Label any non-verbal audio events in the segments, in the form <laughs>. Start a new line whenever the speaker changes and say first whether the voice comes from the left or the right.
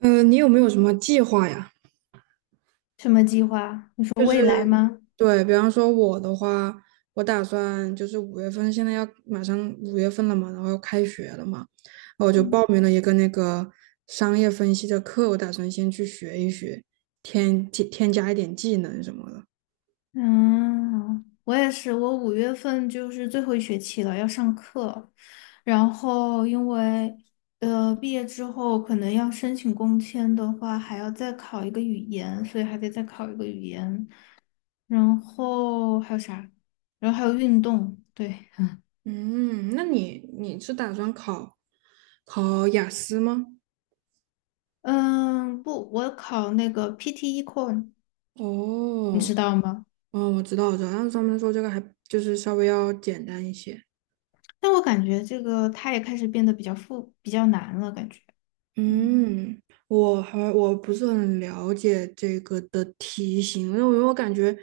right: 你有没有什么计划呀？
left: 什么计划？你说
right: 就
left: 未
right: 是
left: 来吗？
right: 对，比方说我的话，我打算就是五月份，现在要马上五月份了嘛，然后要开学了嘛，然后我就
left: 嗯，
right: 报名了一个那个商业分析的课，我打算先去学一学，添加一点技能什么的。
left: 嗯，我也是。我五月份就是最后一学期了，要上课。然后因为毕业之后可能要申请工签的话，还要再考一个语言，所以还得再考一个语言。然后还有啥？然后还有运动，对。
right: 嗯，那你是打算考考雅思吗？
left: 嗯，不，我考那个 PT e c o r e Core，你
right: 哦，
left: 知道吗？
right: 哦，我知道，我知道，但是他们说这个还就是稍微要简单一些。
left: 但我感觉这个它也开始变得比较比较难了，感觉。嗯。
right: 嗯，我不是很了解这个的题型，因为我感觉，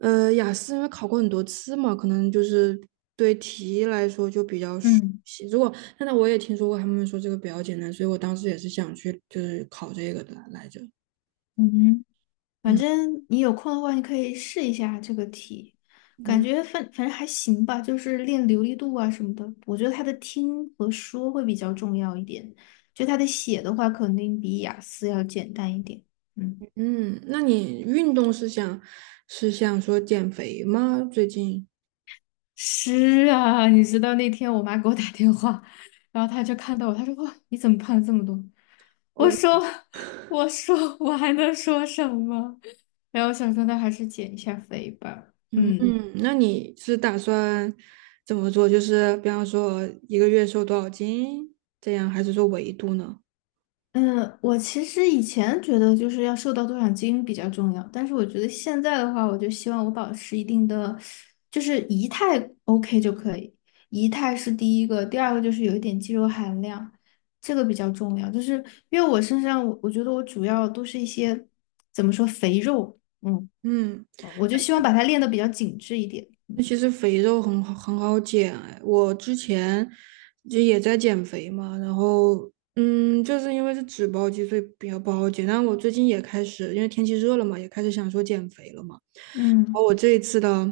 right: 雅思因为考过很多次嘛，可能就是对题来说就比较熟
left: 嗯
right: 悉。如果现在我也听说过他们说这个比较简单，所以我当时也是想去就是考这个的来着。
left: 嗯，反
right: 嗯
left: 正你有空的话，你可以试一下这个题。感
right: 嗯
left: 觉反正还行吧，就是练流利度啊什么的。我觉得他的听和说会比较重要一点，就他的写的话，肯定比雅思要简单一点。嗯，
right: 嗯，那你运动想说减肥吗？最近？
left: 是啊。你知道那天我妈给我打电话，然后她就看到我，她说："哇，你怎么胖了这么多？"我说："我说我还能说什么？" <laughs> 然后想说那还是减一下肥吧。
right: 嗯
left: 嗯。
right: 嗯，那你是打算怎么做？就是比方说一个月瘦多少斤这样，还是说维度呢？
left: 嗯，我其实以前觉得就是要瘦到多少斤比较重要，但是我觉得现在的话，我就希望我保持一定的，就是仪态 OK 就可以。仪态是第一个，第二个就是有一点肌肉含量，这个比较重要。就是因为我身上，我觉得我主要都是一些怎么说肥肉。嗯，
right: 嗯。
left: 我就希望把它练得比较紧致一点。
right: 那
left: 嗯
right: 其实肥肉很好很好减哎，我之前就也在减肥嘛，然后嗯，就是因为是脂包肌，所以比较不好减。但我最近也开始，因为天气热了嘛，也开始想说减肥了嘛。然后
left: 嗯。
right: 我这一次的，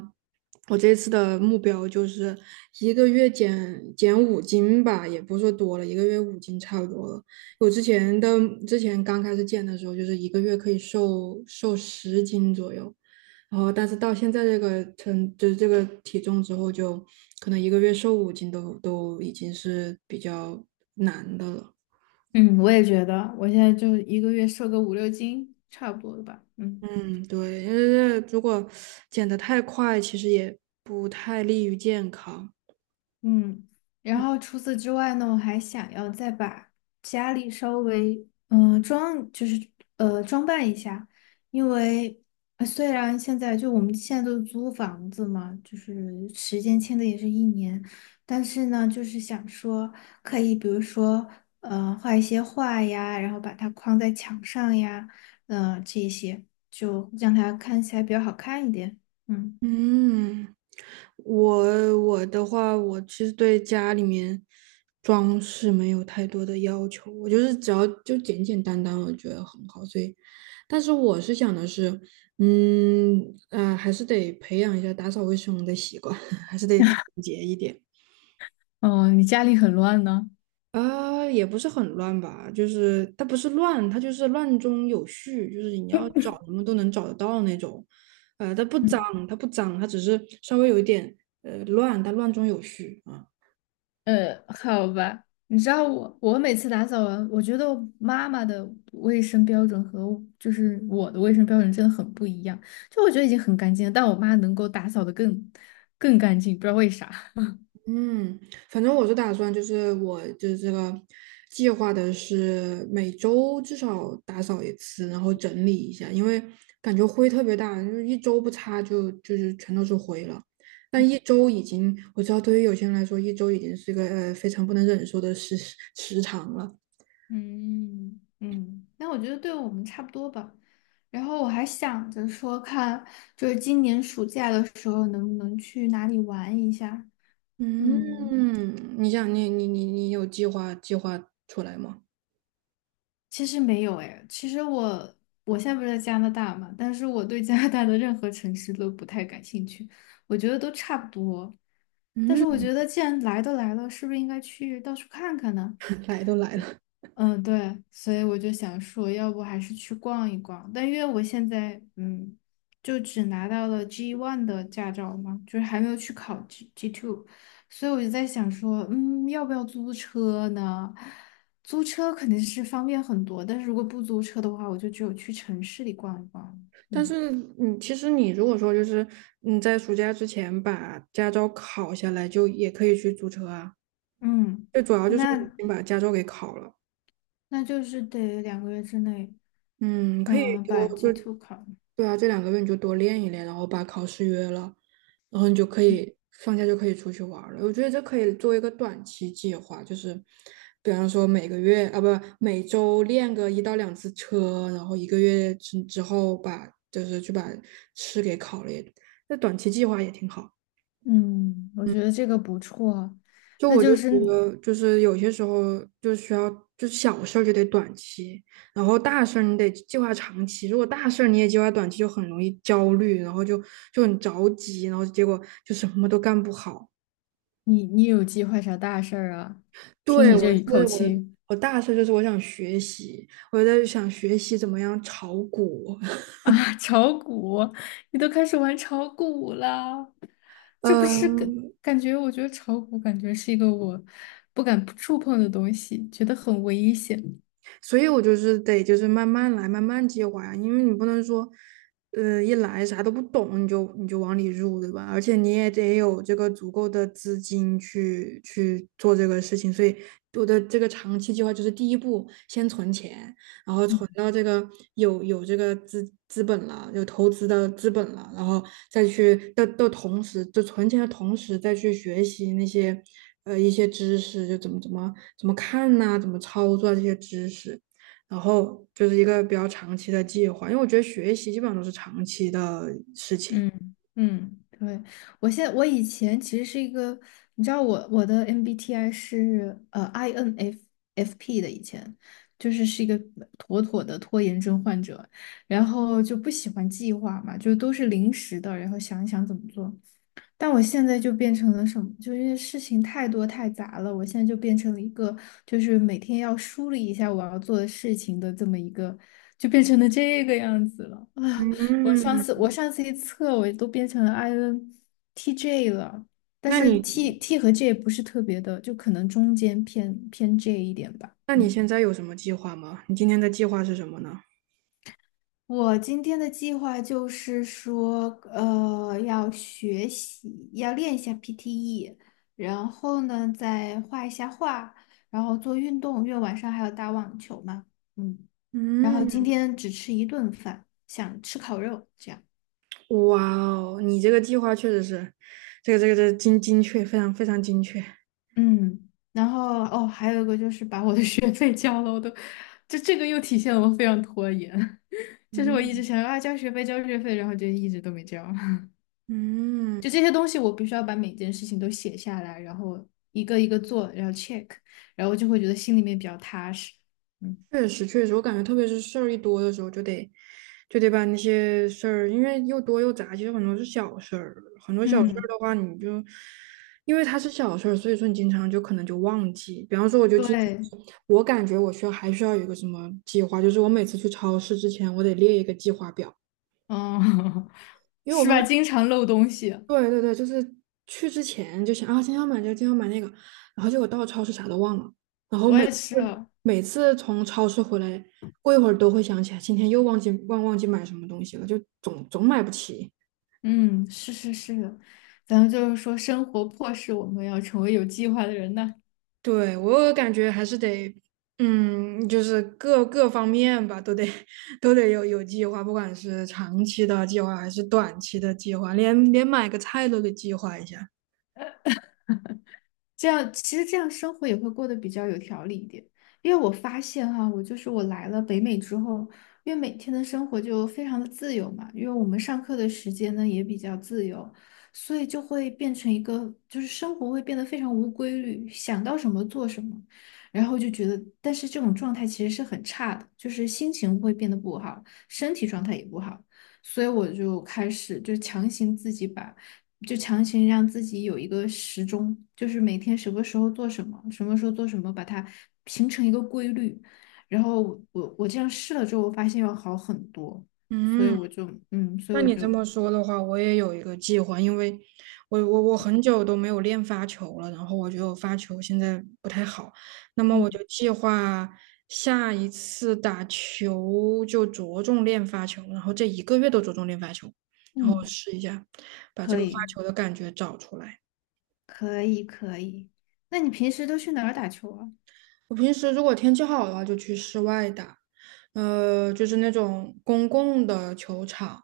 right: 我这一次的目标就是一个月减五斤吧，也不是说多了，一个月五斤差不多了。我之前的之前刚开始减的时候，就是一个月可以瘦10斤左右。然后但是到现在这个称，就是这个体重之后，就可能一个月瘦五斤都已经是比较难的了。
left: 嗯我也觉得，我现在就1个月瘦个5、6斤，差不多了吧？嗯。
right: 嗯，对，因为如果减得太快，其实也不太利于健康。
left: 嗯，然后除此之外呢，我还想要再把家里稍微就是装扮一下。因为虽然现在就我们现在都是租房子嘛，就是时间签的也是1年，但是呢，就是想说可以。比如说画一些画呀，然后把它框在墙上呀，这一些就让它看起来比较好看一点。嗯。
right: 嗯，我的话，我其实对家里面装饰没有太多的要求，我就是只要就简简单单，我觉得很好。所以，但是我是想的是，嗯，还是得培养一下打扫卫生的习惯，<laughs> 还是得节一点。
left: 哦，你家里很乱呢。
right: 啊，也不是很乱吧，就是它不是乱，它就是乱中有序，就是你要
left: <laughs>
right: 找什么都能找得到那种。呃，它不脏，
left: 嗯
right: 它不脏，它只是稍微有一点乱，但乱中有序啊。
left: 好吧。你知道我，我每次打扫完，我觉得我妈妈的卫生标准和我就是我的卫生标准真的很不一样。就我觉得已经很干净了，但我妈能够打扫的更干净，不知道为啥。
right: 嗯，反正我是打算，就是我就是这个计划的是每周至少打扫一次，然后整理一下，因为感觉灰特别大，就是一周不擦就就是全都是灰了。但一周已经，我知道对于有些人来说，一周已经是一个非常不能忍受的时长了。
left: 嗯嗯，那我觉得对我们差不多吧。然后我还想着说看，就是今年暑假的时候能不能去哪里玩一下。嗯，
right: 嗯，你想你你你你有计划出来吗？
left: 其实没有哎。其实我现在不是在加拿大嘛，但是我对加拿大的任何城市都不太感兴趣，我觉得都差不多。但是我
right: 嗯，
left: 觉得既然来都来了，是不是应该去到处看看呢？
right: <laughs> 来都来了。
left: 嗯，对。所以我就想说，要不还是去逛一逛。但因为我现在，就只拿到了 G1 的驾照嘛，就是还没有去考 G two。所以我就在想说，要不要租车呢？租车肯定是方便很多，但是如果不租车的话，我就只有去城市里逛一逛。
right: 但
left: 嗯
right: 是，你其实你如果说就是你在暑假之前把驾照考下来，就也可以去租车啊。
left: 嗯，
right: 最主要就是你
left: 那
right: 先把驾照给考了。
left: 那就是得2个月之内，
right: 嗯，可以多
left: 把
right: 就
left: G two 考了。
right: 对啊，这两个月你就多练一练，然后把考试约了，然后你就可以放假就可以出去玩儿了。我觉得这可以作为一个短期计划，就是比方说每个月啊不每周练个1到2次车，然后一个月之后把就是去把试给考了也，那短期计划也挺好。
left: 嗯，我觉得这个不错。
right: 就
left: 那
right: 我就
left: 就
right: 觉
left: 是
right: 得，就是有些时候就需要，就是小事儿就得短期，然后大事儿你得计划长期。如果大事儿你也计划短期，就很容易焦虑，然后就就很着急，然后结果就什么都干不好。
left: 你有计划啥大事儿啊？听
right: 对，
left: 你这一口气
right: 我大事就是我想学习，我在想学习怎么样炒股。<laughs>
left: 啊。<laughs> 炒股，你都开始玩炒股了，这不是
right: 嗯，
left: 感觉？我觉得炒股感觉是一个我不敢触碰的东西，觉得很危险。
right: 所以我就是得就是慢慢来，慢慢计划呀，因为你不能说，呃，一来啥都不懂你就你就往里入，对吧？而且你也得有这个足够的资金去去做这个事情，所以我的这个长期计划就是第一步先存钱，然后存到这个有这个资本了，有投资的资本了，然后再去的同时，就存钱的同时再去学习那些一些知识，就怎么看呐、怎么操作这些知识，然后就是一个比较长期的计划，因为我觉得学习基本上都是长期的事情。
left: 嗯嗯，对。我以前其实是一个，你知道我的 MBTI 是INFFP 的。以前就是一个妥妥的拖延症患者，然后就不喜欢计划嘛，就都是临时的，然后想一想怎么做。但我现在就变成了什么？就因为事情太多太杂了，我现在就变成了一个，就是每天要梳理一下我要做的事情的这么一个，就变成了这个样子了。啊，
right: 嗯，
left: 我上次一测，我都变成了 INTJ 了，但
right: 那
left: 是
right: 你
left: T 和 J 不是特别的，就可能中间偏 J 一点吧。
right: 那你
left: 嗯。
right: 现在有什么计划吗？你今天的计划是什么呢？
left: 我今天的计划就是说，要学习，要练一下 PTE，然后呢，再画一下画，然后做运动，因为晚上还要打网球嘛。嗯，然后今
right: 嗯。
left: 天只吃一顿饭，想吃烤肉，这样。
right: 哇哦，你这个计划确实是，这个这个这个精确，非常非常精确。
left: 嗯，然后哦，还有一个就是把我的 <laughs> 学费交了，我都，这个又体现了我非常拖延。<laughs> 就是我一直
right: 嗯
left: 想要啊交学费交学费，然后就一直都没交。
right: 嗯，
left: 就这些东西，我必须要把每件事情都写下来，然后一个一个做，然后 check，然后就会觉得心里面比较踏实。嗯
right: 确实确实，我感觉特别是事儿一多的时候，就得把那些事儿，因为又多又杂，其实很多是小事儿，很多小事儿
left: 嗯，
right: 的话，你就因为它是小事儿，所以说你经常就可能就忘记。比方说，我就经
left: 对。
right: 常，我感觉我需要有一个什么计划，就是我每次去超市之前，我得列一个计划表。
left: 嗯，<laughs>
right: 因为我
left: 是
right: 发
left: 吧？
right: 现
left: 经常漏东西。
right: 对对对，就是去之前就想啊，今天要买这个，今天要买那个，然后结果到超市啥都忘了，然后
left: 我
right: 每
left: 也
right: 次
left: 是。
right: 每次从超市回来，过一会儿都会想起来，今天又忘记买什么东西了，就总买不起。
left: 嗯，是是是的。咱们就是说，生活迫使我们要成为有计划的人呐。
right: 对，我感觉还是得，嗯，就是各方面吧，都得 <laughs> 都得有计划，不管是长期的计划还是短期的计划，连买个菜都得计划一下。
left: 这样其实这样生活也会过得比较有条理一点。因为我发现哈、我就是我来了北美之后，因为每天的生活就非常的自由嘛，因为我们上课的时间呢也比较自由，所以就会变成一个就是生活会变得非常无规律，想到什么做什么，然后就觉得，但是这种状态其实是很差的，就是心情会变得不好，身体状态也不好，所以我就开始就强行自己把。就强行让自己有一个时钟，就是每天什么时候做什么，什么时候做什么，把它形成一个规律。然后我这样试了之后，我发现要好很多。所以
right: 嗯。
left: 我就
right: 那你这么说的话，我也有一个计划，因为我很久都没有练发球了，然后我觉得我发球现在不太好，那么
left: 嗯
right: 我就计划下一次打球就着重练发球，然后这一个月都着重练发球，然后
left: 嗯，
right: 试一下把这
left: 可
right: 个发
left: 以
right: 球的感觉找出来。
left: 可以可以。那你平时都去哪儿打球啊？
right: 我平时如果天气好的话，就去室外打，呃，就是那种公共的球场。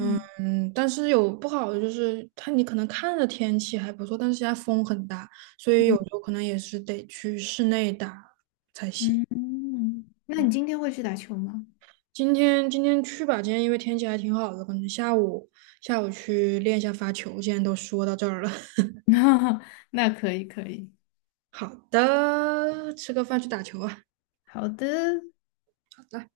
left: 嗯
right: 但是有不好的就是它，你可能看着天气还不错，但是现在风很大，所以有时候可能也是得去室内打才行。
left: 嗯嗯，那
right: 嗯，
left: 你今天会去打球吗？
right: 今天今天去吧，今天因为天气还挺好的，可能下午去练一下发球。既然都说到这儿了，<laughs>
left: <laughs> 那那可以可以。
right: 好的，吃个饭去打球啊。
left: 好的。
right: 好的。